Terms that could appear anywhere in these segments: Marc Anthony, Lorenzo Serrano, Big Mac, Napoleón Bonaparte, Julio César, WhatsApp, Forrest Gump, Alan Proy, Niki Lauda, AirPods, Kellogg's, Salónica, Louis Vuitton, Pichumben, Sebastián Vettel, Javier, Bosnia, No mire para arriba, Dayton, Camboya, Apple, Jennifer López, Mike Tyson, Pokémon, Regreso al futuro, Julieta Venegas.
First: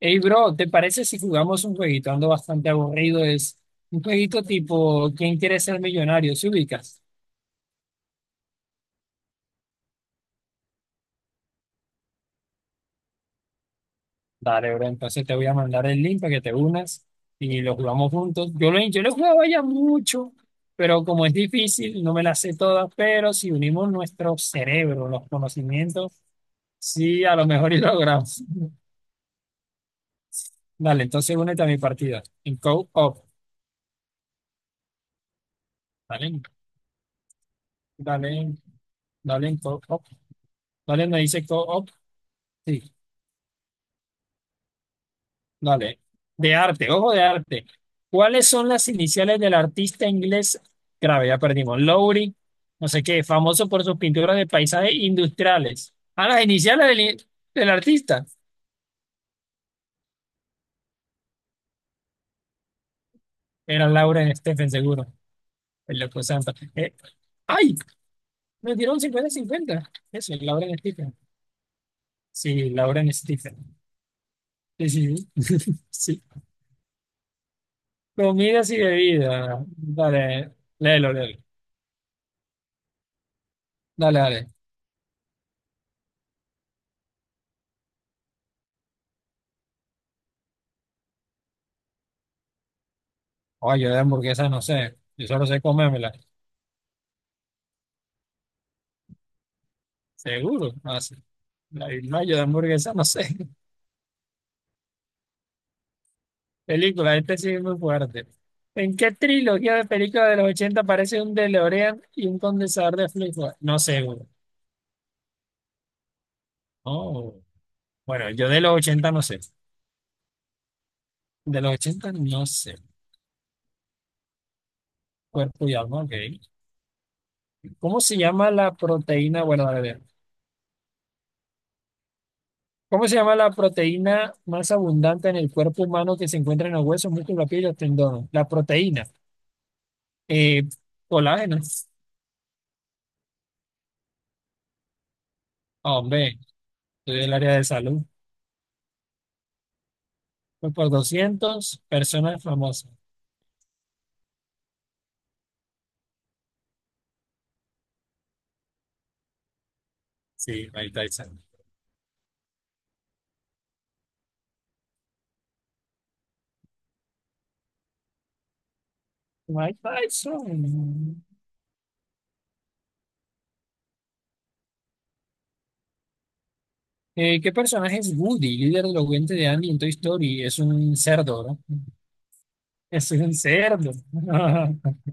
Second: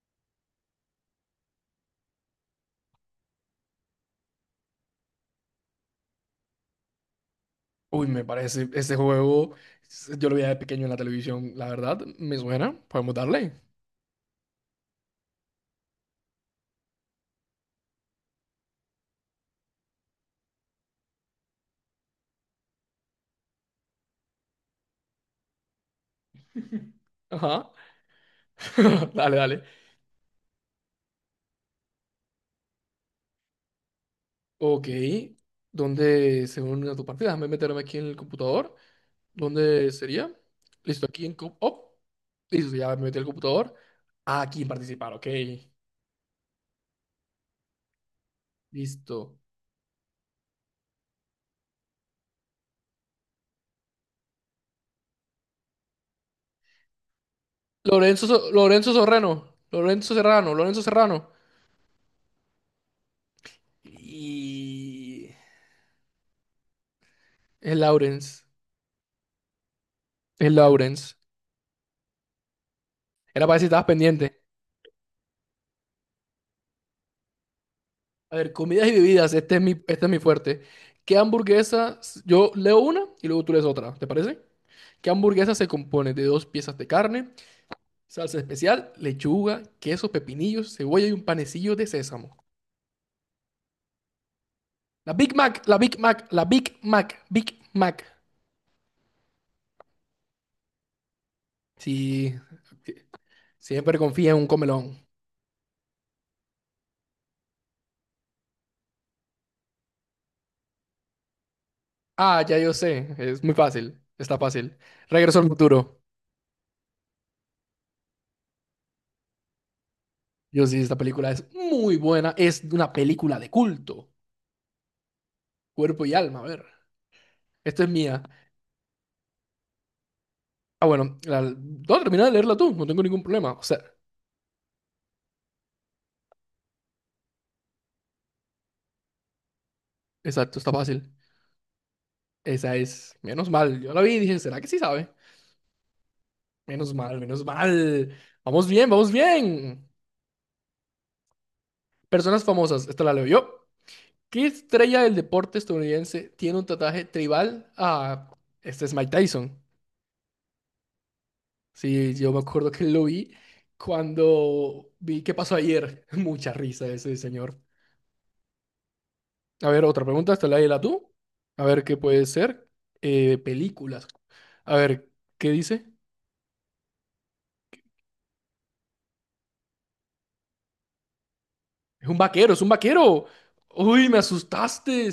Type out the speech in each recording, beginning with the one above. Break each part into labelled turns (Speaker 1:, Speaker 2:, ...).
Speaker 1: Hey, bro, ¿te parece si jugamos un jueguito? Ando bastante aburrido. Es un jueguito tipo ¿Quién quiere ser millonario? ¿Se ubicas?
Speaker 2: Uy, me parece, ese juego, yo lo veía de pequeño en la televisión, la verdad, me suena, podemos darle.
Speaker 1: Dale, bro, entonces te voy a mandar el link para que te unas y lo jugamos juntos. Yo lo jugaba ya mucho, pero como es difícil, no me las sé todas, pero si unimos nuestro cerebro, los conocimientos, sí, a lo
Speaker 2: Ajá,
Speaker 1: mejor y logramos.
Speaker 2: dale, dale.
Speaker 1: Dale, entonces únete a mi partida. En co-op.
Speaker 2: Ok,
Speaker 1: Dale,
Speaker 2: ¿dónde se une a tu partida? Déjame meterme aquí en el
Speaker 1: dale,
Speaker 2: computador.
Speaker 1: dale en
Speaker 2: ¿Dónde
Speaker 1: co-op.
Speaker 2: sería? Listo,
Speaker 1: Dale, me
Speaker 2: aquí en
Speaker 1: dice co-op.
Speaker 2: Oh, listo, sí,
Speaker 1: Sí.
Speaker 2: ya me metí al computador. Ah, aquí en participar, ok.
Speaker 1: Dale, de arte, ojo de arte. ¿Cuáles son las
Speaker 2: Listo.
Speaker 1: iniciales del artista inglés? Grave, ya perdimos. Lowry, no sé qué, famoso por sus pinturas de paisajes industriales. Ah, las iniciales del artista.
Speaker 2: Lorenzo, Lorenzo Serrano, Lorenzo Serrano, Lorenzo Serrano.
Speaker 1: Era Lauren Stephen, seguro.
Speaker 2: Y.
Speaker 1: El loco Santa.
Speaker 2: Es
Speaker 1: ¡Ay!
Speaker 2: Lawrence,
Speaker 1: Me dieron 50 cincuenta. Eso,
Speaker 2: es
Speaker 1: Lauren Stephen.
Speaker 2: Lawrence.
Speaker 1: Sí, Lauren
Speaker 2: Era para ver si
Speaker 1: Stephen.
Speaker 2: estabas pendiente.
Speaker 1: Sí, sí, sí. Sí.
Speaker 2: A ver,
Speaker 1: Comidas y
Speaker 2: comidas y bebidas, este es
Speaker 1: bebidas.
Speaker 2: mi, este es mi
Speaker 1: Dale,
Speaker 2: fuerte.
Speaker 1: léelo,
Speaker 2: ¿Qué
Speaker 1: léelo.
Speaker 2: hamburguesa? Yo leo una y luego tú lees otra, ¿te
Speaker 1: Dale,
Speaker 2: parece?
Speaker 1: dale.
Speaker 2: ¿Qué hamburguesa se compone de dos piezas de carne, salsa especial, lechuga, queso, pepinillos, cebolla y un panecillo de sésamo?
Speaker 1: Oye, yo de hamburguesa no sé.
Speaker 2: La
Speaker 1: Yo
Speaker 2: Big
Speaker 1: solo sé
Speaker 2: Mac, la Big
Speaker 1: comérmela.
Speaker 2: Mac, la Big Mac, Big Mac.
Speaker 1: Seguro, no sé. La Big Mac,
Speaker 2: Sí,
Speaker 1: yo de hamburguesa, no sé.
Speaker 2: siempre confía en un comelón.
Speaker 1: Película, este sí es muy fuerte. ¿En qué trilogía de películas de los 80 aparece un DeLorean y un
Speaker 2: Ah, ya yo
Speaker 1: condensador de
Speaker 2: sé, es
Speaker 1: flujo?
Speaker 2: muy
Speaker 1: No
Speaker 2: fácil,
Speaker 1: sé, güey.
Speaker 2: está fácil. Regreso al futuro.
Speaker 1: Oh. Bueno, yo de los 80 no sé.
Speaker 2: Yo sí, esta película es
Speaker 1: De los
Speaker 2: muy
Speaker 1: 80
Speaker 2: buena,
Speaker 1: no
Speaker 2: es
Speaker 1: sé.
Speaker 2: una película de culto,
Speaker 1: Cuerpo y alma,
Speaker 2: cuerpo
Speaker 1: ok.
Speaker 2: y alma, a ver. Esta es
Speaker 1: ¿Cómo se
Speaker 2: mía.
Speaker 1: llama la proteína? Bueno, a ver.
Speaker 2: Ah, bueno, no, termina de leerla tú, no tengo
Speaker 1: ¿Cómo se
Speaker 2: ningún
Speaker 1: llama la
Speaker 2: problema. O sea,
Speaker 1: proteína más abundante en el cuerpo humano que se encuentra en los huesos, músculos, la piel y los tendones? La proteína.
Speaker 2: exacto,
Speaker 1: Eh,
Speaker 2: está fácil.
Speaker 1: colágeno.
Speaker 2: Esa es, menos mal. Yo la vi y dije, ¿será que sí sabe?
Speaker 1: Ah, hombre,
Speaker 2: Menos mal,
Speaker 1: estoy del
Speaker 2: menos
Speaker 1: área de
Speaker 2: mal.
Speaker 1: salud.
Speaker 2: Vamos bien, vamos bien.
Speaker 1: Fue por 200. Personas
Speaker 2: Personas famosas,
Speaker 1: famosas.
Speaker 2: esta la leo yo. ¿Qué estrella del deporte estadounidense tiene un tatuaje tribal? Ah, este es Mike Tyson.
Speaker 1: Sí, Mike Tyson.
Speaker 2: Sí, yo me acuerdo que lo vi cuando vi qué pasó ayer. Mucha risa ese señor. A
Speaker 1: Mike
Speaker 2: ver, otra pregunta, hasta la tú.
Speaker 1: Tyson.
Speaker 2: A ver, ¿qué puede ser? Películas. A ver, ¿qué dice?
Speaker 1: ¿Qué personaje es Woody, líder elocuente de Andy en Toy Story? Es un cerdo, ¿no?
Speaker 2: Es un vaquero, es un
Speaker 1: Es
Speaker 2: vaquero.
Speaker 1: un cerdo.
Speaker 2: Uy, me asustaste.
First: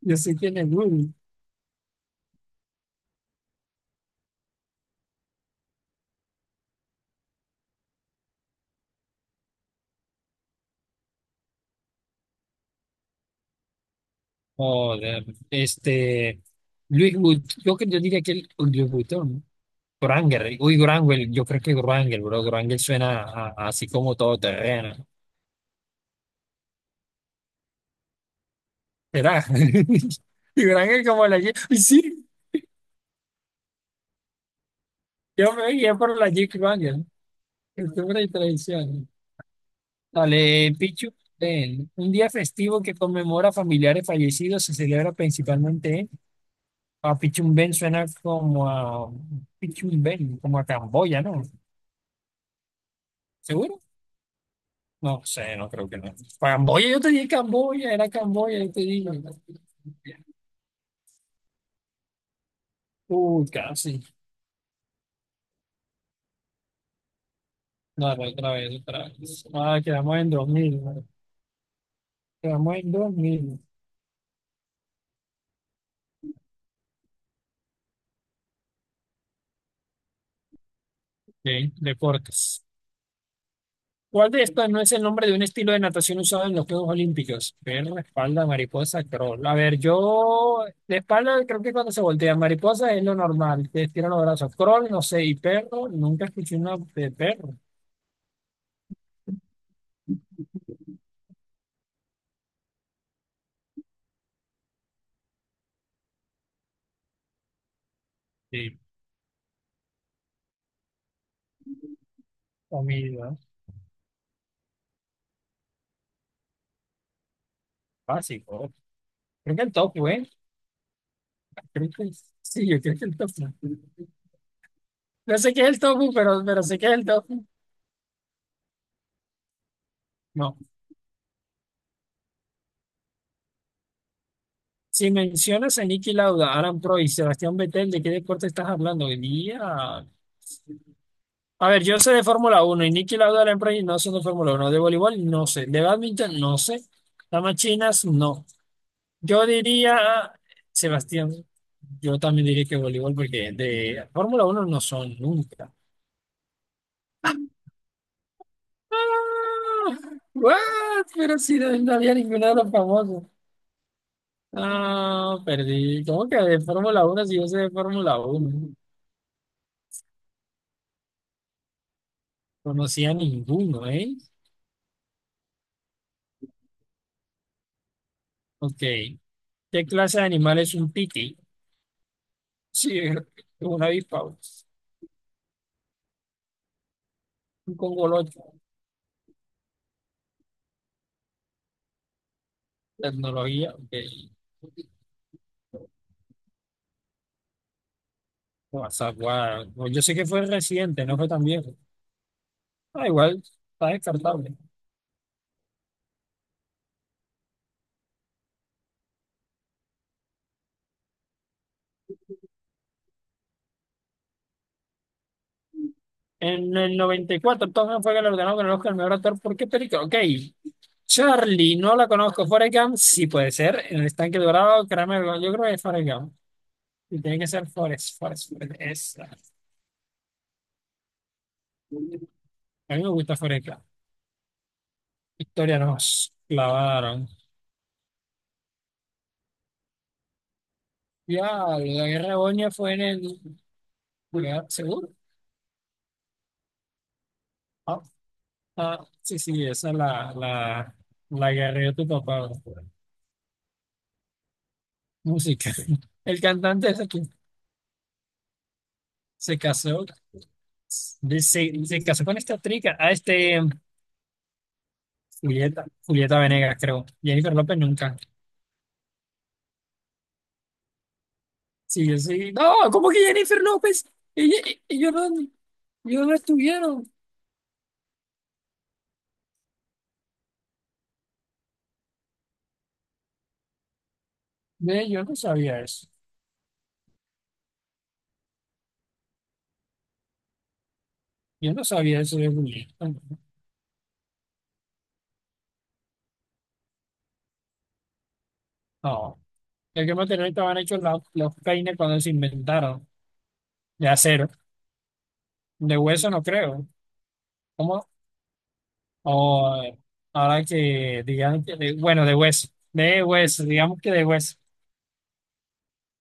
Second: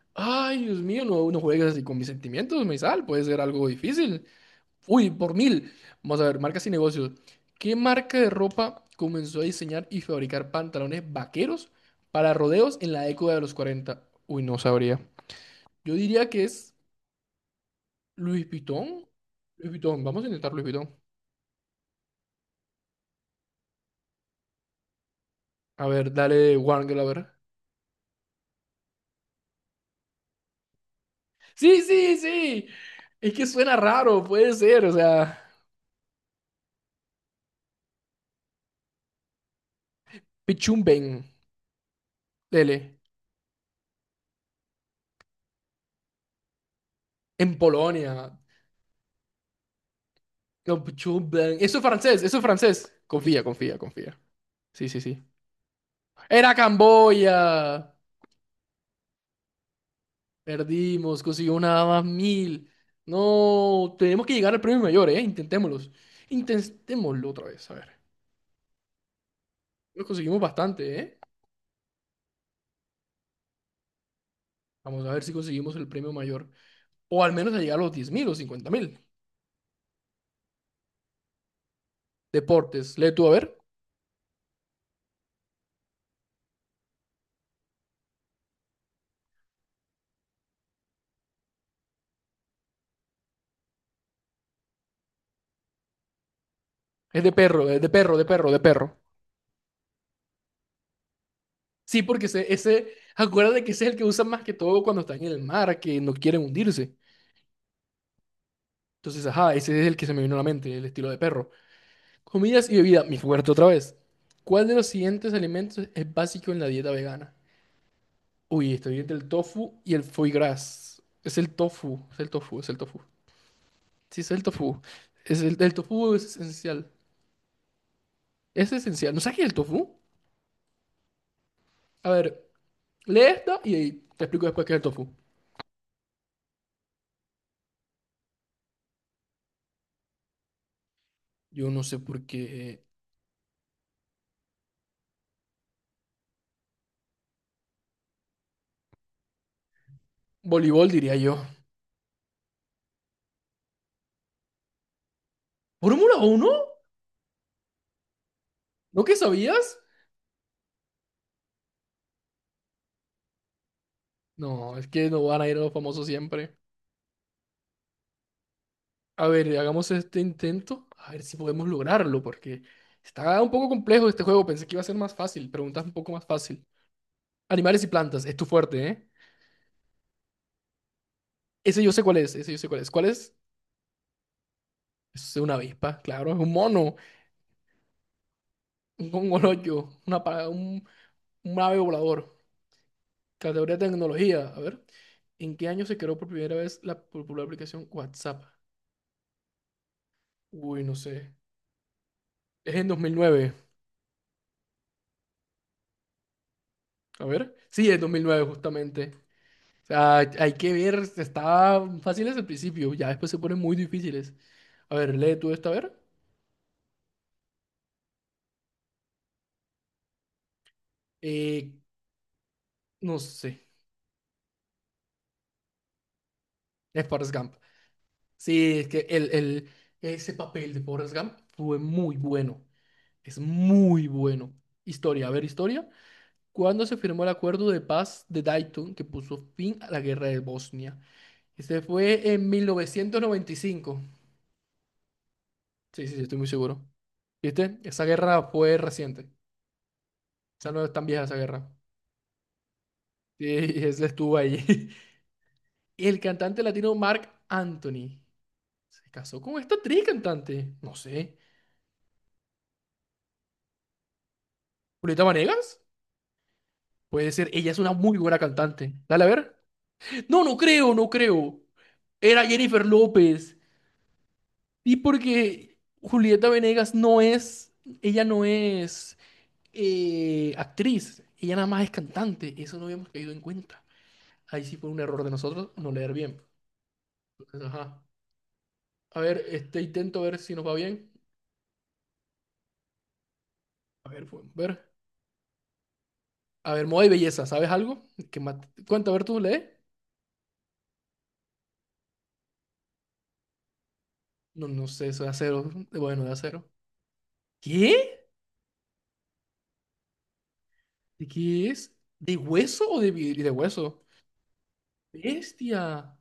Speaker 1: Yo sé quién
Speaker 2: Ay,
Speaker 1: es
Speaker 2: Dios mío,
Speaker 1: Woody.
Speaker 2: no, no juegues así con mis sentimientos, Meizal. Puede ser algo difícil. Uy, por 1000. Vamos a ver, marcas y negocios. ¿Qué marca de ropa comenzó a diseñar y fabricar pantalones vaqueros para rodeos en la década de los 40? Uy, no sabría.
Speaker 1: Joder.
Speaker 2: Yo diría
Speaker 1: Este.
Speaker 2: que es
Speaker 1: Luis Wood. Yo, yo diría que
Speaker 2: Louis
Speaker 1: el Luis
Speaker 2: Vuitton.
Speaker 1: Vuitton, ¿no?
Speaker 2: Louis Vuitton, vamos a intentar
Speaker 1: Granger.
Speaker 2: Louis
Speaker 1: Uy,
Speaker 2: Vuitton.
Speaker 1: Granger. Yo creo que Granger, bro. Granger suena así como todo terreno.
Speaker 2: A ver, dale One Girl, a ver.
Speaker 1: ¿Será? Y Granger como la Jeep.
Speaker 2: Sí, sí,
Speaker 1: Sí,
Speaker 2: sí. Es que suena raro, puede ser. O sea,
Speaker 1: yo me guié por la Jeep Granger. Cultura y tradiciones. Dale, Pichu.
Speaker 2: Pichumben,
Speaker 1: Ven, un día festivo que
Speaker 2: dele.
Speaker 1: conmemora familiares fallecidos se celebra principalmente en a
Speaker 2: En
Speaker 1: Pichumbén, suena
Speaker 2: Polonia.
Speaker 1: como a Pichumbén, como a
Speaker 2: No,
Speaker 1: Camboya, ¿no?
Speaker 2: Pichumben. Eso es francés, eso es francés. Confía, confía,
Speaker 1: ¿Seguro?
Speaker 2: confía. Sí, sí,
Speaker 1: No
Speaker 2: sí.
Speaker 1: sé, no creo que no.
Speaker 2: Era
Speaker 1: Camboya, yo te dije
Speaker 2: Camboya.
Speaker 1: Camboya, era Camboya, yo te dije.
Speaker 2: Perdimos, consiguió nada más 1000.
Speaker 1: Uy,
Speaker 2: No,
Speaker 1: casi.
Speaker 2: tenemos que llegar al premio mayor, ¿eh? Intentémoslo. Intentémoslo otra vez, a ver.
Speaker 1: Dale, otra vez, otra vez. Ah,
Speaker 2: Lo
Speaker 1: quedamos en
Speaker 2: conseguimos
Speaker 1: 2000,
Speaker 2: bastante,
Speaker 1: ¿no?
Speaker 2: ¿eh?
Speaker 1: Quedamos en 2000.
Speaker 2: Vamos a ver si conseguimos el premio mayor. O al menos a llegar a los 10.000 o 50.000.
Speaker 1: Ok, deportes.
Speaker 2: Deportes, lee tú, a ver.
Speaker 1: ¿Cuál de estos no es el nombre de un estilo de natación usado en los Juegos Olímpicos? Perro, espalda, mariposa, crawl. A ver, yo de espalda creo que cuando se voltea mariposa es lo normal, te estiran los brazos. Crawl, no sé, y perro, nunca escuché una de perro.
Speaker 2: Es de perro, de perro, de perro. Sí, porque ese, acuérdate que ese es el que usan más que todo cuando están en el mar, que no quieren hundirse.
Speaker 1: Sí,
Speaker 2: Entonces, ajá, ese es el que se me vino a la mente, el estilo de perro. Comidas y bebida, mi
Speaker 1: comida,
Speaker 2: fuerte otra vez. ¿Cuál de los siguientes alimentos es básico en la dieta vegana?
Speaker 1: básico.
Speaker 2: Uy, estoy entre el
Speaker 1: Creo que el
Speaker 2: tofu y el
Speaker 1: tofu, ¿eh?
Speaker 2: foie gras. Es el
Speaker 1: Creo
Speaker 2: tofu,
Speaker 1: que
Speaker 2: es el tofu,
Speaker 1: sí,
Speaker 2: es el
Speaker 1: yo creo
Speaker 2: tofu.
Speaker 1: que el tofu.
Speaker 2: Sí, es el tofu.
Speaker 1: No
Speaker 2: Es
Speaker 1: sé
Speaker 2: el,
Speaker 1: qué es
Speaker 2: el
Speaker 1: el tofu,
Speaker 2: tofu es
Speaker 1: pero sé qué
Speaker 2: esencial.
Speaker 1: es el tofu.
Speaker 2: Es esencial. ¿No sabes qué es el tofu?
Speaker 1: No.
Speaker 2: A ver, lee esto y te explico después qué es el tofu.
Speaker 1: Si mencionas a Niki Lauda, Alan Proy, y Sebastián Vettel, ¿de qué deporte estás hablando? Día. A
Speaker 2: Yo no
Speaker 1: ver,
Speaker 2: sé
Speaker 1: yo sé
Speaker 2: por
Speaker 1: de Fórmula
Speaker 2: qué.
Speaker 1: uno y Niki Lauda la empresa no sé de Fórmula 1. De voleibol no sé. De badminton no sé. Damas chinas no. Yo diría,
Speaker 2: Voleibol, diría yo.
Speaker 1: Sebastián, yo también diría que voleibol porque de Fórmula 1 no son nunca.
Speaker 2: ¿Fórmula uno? ¿No que sabías?
Speaker 1: Ah, what? Pero si no, no había ninguno de los famosos.
Speaker 2: No, es que no
Speaker 1: Ah,
Speaker 2: van a ir a los
Speaker 1: perdí.
Speaker 2: famosos
Speaker 1: ¿Cómo que
Speaker 2: siempre.
Speaker 1: de Fórmula 1 si yo sé de Fórmula 1?
Speaker 2: A ver, hagamos este intento. A ver si podemos lograrlo, porque
Speaker 1: Conocía
Speaker 2: está un poco
Speaker 1: ninguno,
Speaker 2: complejo
Speaker 1: ¿eh?
Speaker 2: este juego. Pensé que iba a ser más fácil. Preguntas un poco más fácil. Animales y plantas, es tu
Speaker 1: Ok.
Speaker 2: fuerte, ¿eh?
Speaker 1: ¿Qué clase de animal es un piti?
Speaker 2: Ese yo sé cuál es, ese yo sé cuál es.
Speaker 1: Sí,
Speaker 2: ¿Cuál es?
Speaker 1: un avispavo.
Speaker 2: Es una avispa, claro, es un mono,
Speaker 1: Con Congolo
Speaker 2: un congolollo, un ave volador.
Speaker 1: tecnología
Speaker 2: Categoría de
Speaker 1: que
Speaker 2: tecnología, a ver. ¿En qué año se creó por primera vez la popular aplicación WhatsApp?
Speaker 1: WhatsApp, guau. Pues yo sé que fue
Speaker 2: Uy, no
Speaker 1: reciente, no fue
Speaker 2: sé.
Speaker 1: tan viejo.
Speaker 2: Es en
Speaker 1: Ah, igual,
Speaker 2: 2009.
Speaker 1: está descartable.
Speaker 2: A ver. Sí, es 2009 justamente. O sea, hay que ver. Estaban fáciles al principio. Ya después se ponen muy difíciles. A ver, lee tú esta, a ver.
Speaker 1: En el 94, Tom fue galardonado con el Oscar al mejor actor. ¿Por qué película? Ok.
Speaker 2: Eh,
Speaker 1: Charlie, no la conozco. Forrest Gump,
Speaker 2: no
Speaker 1: sí puede
Speaker 2: sé.
Speaker 1: ser. En el estanque dorado, Kramer, yo creo que es Forrest Gump.
Speaker 2: Es
Speaker 1: Y
Speaker 2: Forrest
Speaker 1: tiene que
Speaker 2: Gump.
Speaker 1: ser Forrest, Forrest, Forrest,
Speaker 2: Sí, es que
Speaker 1: esa.
Speaker 2: ese papel de Forrest Gump fue muy bueno.
Speaker 1: A mí me gusta
Speaker 2: Es
Speaker 1: Forrest Gump.
Speaker 2: muy bueno. Historia, a ver,
Speaker 1: Historia
Speaker 2: historia.
Speaker 1: nos
Speaker 2: ¿Cuándo se firmó el
Speaker 1: clavaron.
Speaker 2: acuerdo de paz de Dayton que puso fin a la guerra de Bosnia?
Speaker 1: Ya,
Speaker 2: Este
Speaker 1: la guerra
Speaker 2: fue
Speaker 1: de
Speaker 2: en
Speaker 1: Boña fue en el...
Speaker 2: 1995.
Speaker 1: lugar. ¿Seguro?
Speaker 2: Sí, sí, sí, estoy muy seguro. ¿Viste?
Speaker 1: Ah,
Speaker 2: Esa guerra fue
Speaker 1: ah,
Speaker 2: reciente. O
Speaker 1: sí, sí, esa es
Speaker 2: sea, no es tan vieja esa
Speaker 1: la
Speaker 2: guerra.
Speaker 1: guerrilla de tu papá.
Speaker 2: Sí, ese estuvo ahí.
Speaker 1: Música.
Speaker 2: Y el
Speaker 1: El
Speaker 2: cantante
Speaker 1: cantante
Speaker 2: latino
Speaker 1: ese que
Speaker 2: Marc Anthony se casó
Speaker 1: se
Speaker 2: con esta actriz
Speaker 1: casó,
Speaker 2: cantante. No sé.
Speaker 1: se casó con esta trica, a este
Speaker 2: ¿Julieta Vanegas?
Speaker 1: Julieta, Julieta Venegas, creo.
Speaker 2: Puede ser.
Speaker 1: Jennifer
Speaker 2: Ella
Speaker 1: López
Speaker 2: es una
Speaker 1: nunca.
Speaker 2: muy buena cantante. Dale a ver. No, no creo, no creo.
Speaker 1: Sí, yo
Speaker 2: Era
Speaker 1: sí.
Speaker 2: Jennifer
Speaker 1: No, ¿cómo que
Speaker 2: López.
Speaker 1: Jennifer López? Ella- e-
Speaker 2: Y
Speaker 1: Ellos, no,
Speaker 2: porque
Speaker 1: ellos no
Speaker 2: Julieta Venegas
Speaker 1: estuvieron.
Speaker 2: no es, ella no es actriz, ella nada más es cantante. Eso no habíamos caído en cuenta. Ahí sí fue un
Speaker 1: Ve,
Speaker 2: error
Speaker 1: yo
Speaker 2: de
Speaker 1: no
Speaker 2: nosotros
Speaker 1: sabía
Speaker 2: no
Speaker 1: eso.
Speaker 2: leer bien. Entonces, ajá. A ver, este intento ver si nos va bien.
Speaker 1: Yo no sabía eso de Julieta.
Speaker 2: A ver, podemos ver. A ver, moda y belleza, ¿sabes algo? Cuenta, a ver,
Speaker 1: No.
Speaker 2: tú lees.
Speaker 1: El que material estaban hechos los peines cuando se inventaron. De acero.
Speaker 2: No, no sé, eso de acero.
Speaker 1: De
Speaker 2: Bueno,
Speaker 1: hueso
Speaker 2: de
Speaker 1: no
Speaker 2: acero.
Speaker 1: creo. ¿Cómo?
Speaker 2: ¿Qué?
Speaker 1: O ahora que,
Speaker 2: ¿De
Speaker 1: digamos
Speaker 2: qué
Speaker 1: que,
Speaker 2: es?
Speaker 1: bueno,
Speaker 2: ¿De hueso o de,
Speaker 1: de
Speaker 2: vi- de
Speaker 1: hueso, digamos
Speaker 2: hueso?
Speaker 1: que de hueso.
Speaker 2: Bestia.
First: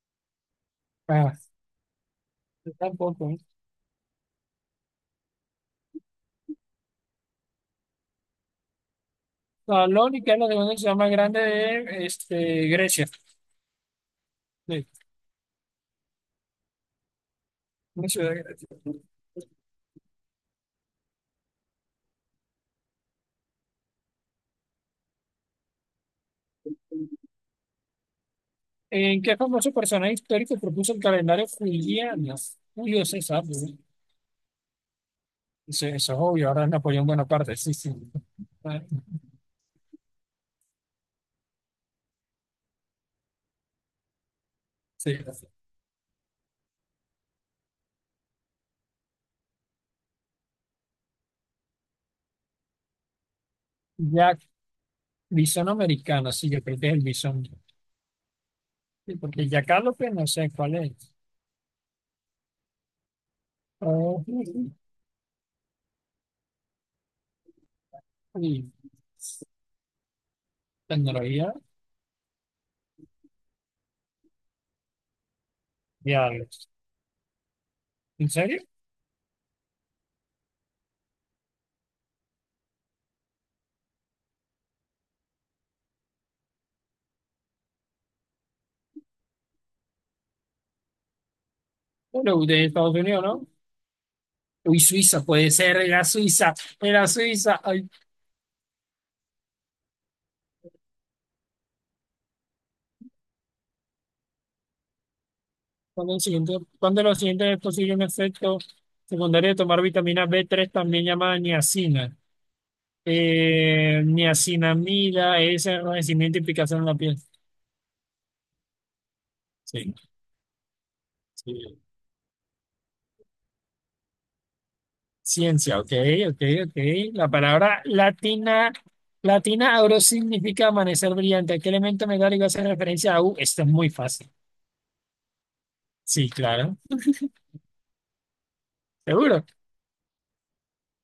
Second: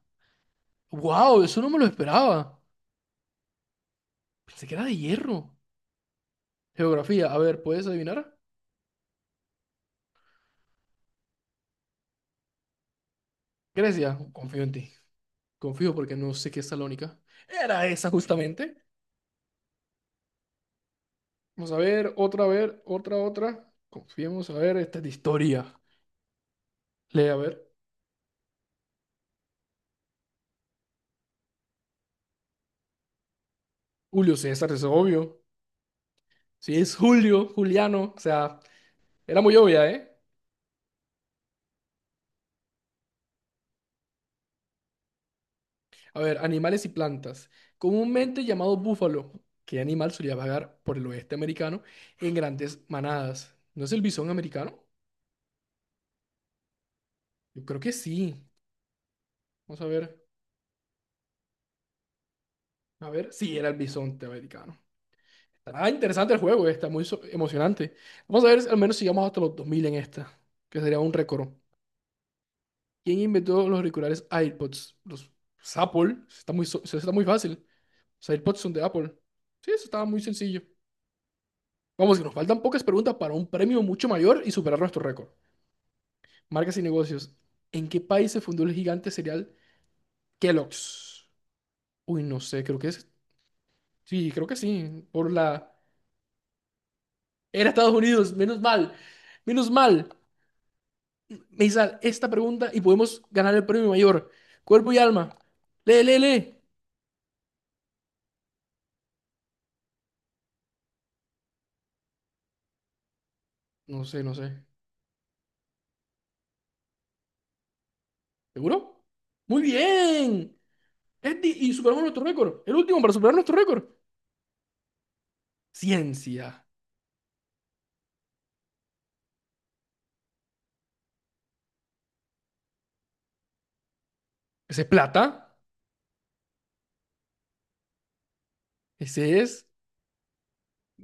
Speaker 1: Ah,
Speaker 2: Wow, eso no me lo esperaba.
Speaker 1: yo tampoco. ¿Eh?
Speaker 2: Pensé que era de hierro. Geografía, a ver, ¿puedes adivinar?
Speaker 1: No, lo único es lo de una ciudad más grande de este, Grecia.
Speaker 2: Grecia, confío en
Speaker 1: Sí,
Speaker 2: ti. Confío porque no sé qué es Salónica. Era
Speaker 1: una
Speaker 2: esa
Speaker 1: ciudad de Grecia.
Speaker 2: justamente. Vamos a ver, otra, otra. Confiemos, a ver, esta es de historia. Lee, a ver.
Speaker 1: ¿En qué famoso personaje histórico propuso el calendario juliano? Julio César, ¿no?
Speaker 2: Julio César, es obvio.
Speaker 1: Eso es obvio, ahora es
Speaker 2: Sí, es
Speaker 1: Napoleón
Speaker 2: Julio,
Speaker 1: Bonaparte, sí, sí.
Speaker 2: Juliano. O sea,
Speaker 1: Ah,
Speaker 2: era muy obvia, ¿eh?
Speaker 1: sí.
Speaker 2: A ver, animales y plantas. Comúnmente llamado búfalo. ¿Qué animal solía vagar por el oeste americano en grandes manadas? ¿No es el bisón
Speaker 1: Jack,
Speaker 2: americano?
Speaker 1: bisón americano, sí, yo creo que es el bisón.
Speaker 2: Yo creo que sí.
Speaker 1: Sí, porque Jack
Speaker 2: Vamos a
Speaker 1: López
Speaker 2: ver.
Speaker 1: no sé cuál es.
Speaker 2: A ver, sí, era el
Speaker 1: Oh.
Speaker 2: bisonte americano. Ah, interesante el juego, está muy emocionante. Vamos a ver, si
Speaker 1: Mm.
Speaker 2: al menos sigamos hasta los 2000 en esta, que sería un récord.
Speaker 1: Tecnología,
Speaker 2: ¿Quién inventó los auriculares AirPods? Los Apple. Eso está muy,
Speaker 1: diablos.
Speaker 2: eso está muy fácil.
Speaker 1: ¿En
Speaker 2: Los AirPods
Speaker 1: serio?
Speaker 2: son de Apple. Sí, eso estaba muy sencillo. Vamos, que nos faltan pocas preguntas para un premio mucho mayor y superar nuestro récord. Marcas y negocios. ¿En qué país se fundó el gigante cereal Kellogg's? Uy, no
Speaker 1: Bueno,
Speaker 2: sé,
Speaker 1: de
Speaker 2: creo que
Speaker 1: Estados
Speaker 2: es.
Speaker 1: Unidos, ¿no?
Speaker 2: Sí, creo que
Speaker 1: Uy,
Speaker 2: sí.
Speaker 1: Suiza,
Speaker 2: Por
Speaker 1: puede
Speaker 2: la.
Speaker 1: ser, era Suiza, era Suiza.
Speaker 2: Era
Speaker 1: Ay,
Speaker 2: Estados Unidos, menos mal. Menos mal. Me hizo esta pregunta y podemos ganar el premio mayor. Cuerpo y alma. Lee,
Speaker 1: ¿cuándo
Speaker 2: lee,
Speaker 1: el siguiente,
Speaker 2: lee.
Speaker 1: cuando lo siguiente es posible un efecto secundario de tomar vitamina B3, también llamada niacina?
Speaker 2: No sé, no sé.
Speaker 1: Niacinamida es enrojecimiento y picazón en la piel.
Speaker 2: ¿Seguro? Muy
Speaker 1: Sí,
Speaker 2: bien. Y
Speaker 1: sí.
Speaker 2: superamos nuestro récord. El último para superar nuestro récord.
Speaker 1: Ciencia, ok, ok,
Speaker 2: Ciencia.
Speaker 1: ok. La palabra latina, latina auro significa amanecer brillante. ¿A qué elemento metálico hace referencia a U? Esto es muy fácil.
Speaker 2: Ese es plata.
Speaker 1: Sí, claro,
Speaker 2: Ese
Speaker 1: seguro.
Speaker 2: es.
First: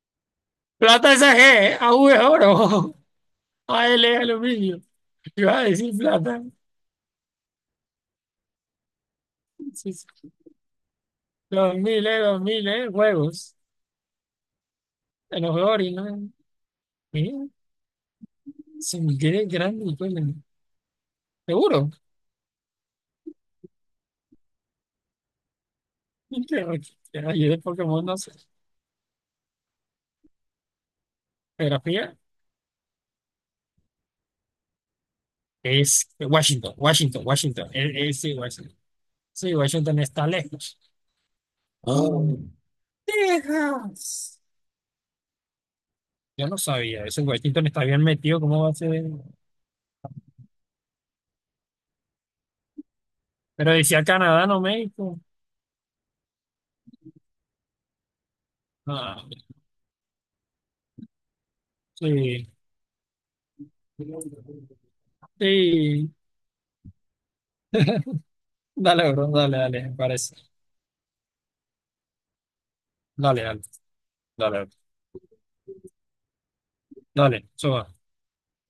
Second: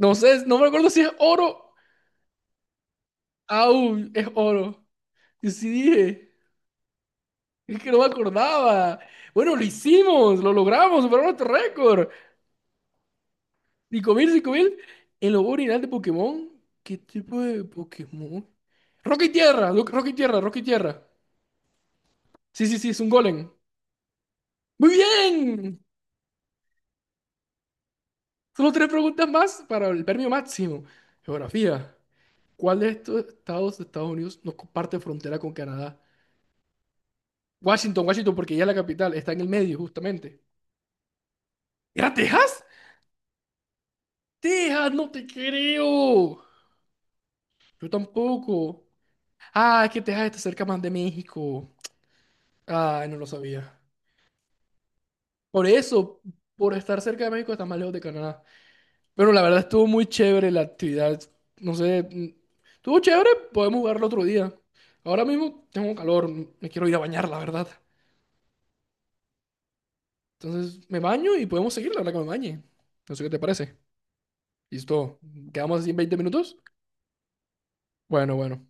Speaker 2: No sé, no me acuerdo si es
Speaker 1: Plata es AG,
Speaker 2: oro.
Speaker 1: ¿eh? AU es oro,
Speaker 2: Au,
Speaker 1: AL es
Speaker 2: es
Speaker 1: aluminio.
Speaker 2: oro.
Speaker 1: Yo
Speaker 2: Y
Speaker 1: iba a
Speaker 2: sí
Speaker 1: decir
Speaker 2: dije.
Speaker 1: plata.
Speaker 2: Es que no me acordaba. Bueno, lo
Speaker 1: Sí, sí.
Speaker 2: hicimos. Lo logramos. Superamos nuestro récord.
Speaker 1: Los miles, juegos.
Speaker 2: 5000, 5000. El
Speaker 1: En
Speaker 2: logo
Speaker 1: los juegos,
Speaker 2: original de
Speaker 1: ¿no?
Speaker 2: Pokémon. ¿Qué
Speaker 1: Mira,
Speaker 2: tipo de Pokémon?
Speaker 1: se me
Speaker 2: Roca y
Speaker 1: quiere
Speaker 2: tierra.
Speaker 1: grande el
Speaker 2: Roca y
Speaker 1: pelo.
Speaker 2: tierra. Roca y tierra.
Speaker 1: Seguro.
Speaker 2: Sí, sí, sí. Es un golem. Muy bien.
Speaker 1: Yo de Pokémon no sé.
Speaker 2: Solo tres preguntas más para el premio máximo. Geografía.
Speaker 1: Geografía.
Speaker 2: ¿Cuál de estos estados de Estados Unidos no comparte frontera con Canadá?
Speaker 1: Es Washington, Washington, Washington.
Speaker 2: Washington,
Speaker 1: Es, sí,
Speaker 2: Washington, porque ya es la
Speaker 1: Washington.
Speaker 2: capital, está en el
Speaker 1: Sí,
Speaker 2: medio,
Speaker 1: Washington está
Speaker 2: justamente.
Speaker 1: lejos.
Speaker 2: ¿Era
Speaker 1: Ah,
Speaker 2: Texas?
Speaker 1: Texas.
Speaker 2: Texas, no te creo.
Speaker 1: Yo no sabía eso. Washington está
Speaker 2: Yo
Speaker 1: bien metido. ¿Cómo va a
Speaker 2: tampoco.
Speaker 1: ser?
Speaker 2: Ah, es que Texas está cerca más de México. Ah, no lo
Speaker 1: Pero
Speaker 2: sabía.
Speaker 1: decía Canadá, no México.
Speaker 2: Por eso, por estar cerca de México, está más lejos de Canadá.
Speaker 1: Ah,
Speaker 2: Pero la verdad estuvo muy chévere la actividad. No sé,
Speaker 1: sí.
Speaker 2: estuvo chévere, podemos jugarlo otro día. Ahora mismo tengo
Speaker 1: Sí.
Speaker 2: calor, me quiero ir a bañar, la verdad.
Speaker 1: Dale, bro. Dale, dale. Me parece.
Speaker 2: Entonces me baño y podemos seguir la hora que me bañe. No sé qué te
Speaker 1: Dale, dale.
Speaker 2: parece.
Speaker 1: Dale, dale.
Speaker 2: Listo, quedamos así en 20 minutos.
Speaker 1: Dale, suba.
Speaker 2: Bueno, bueno.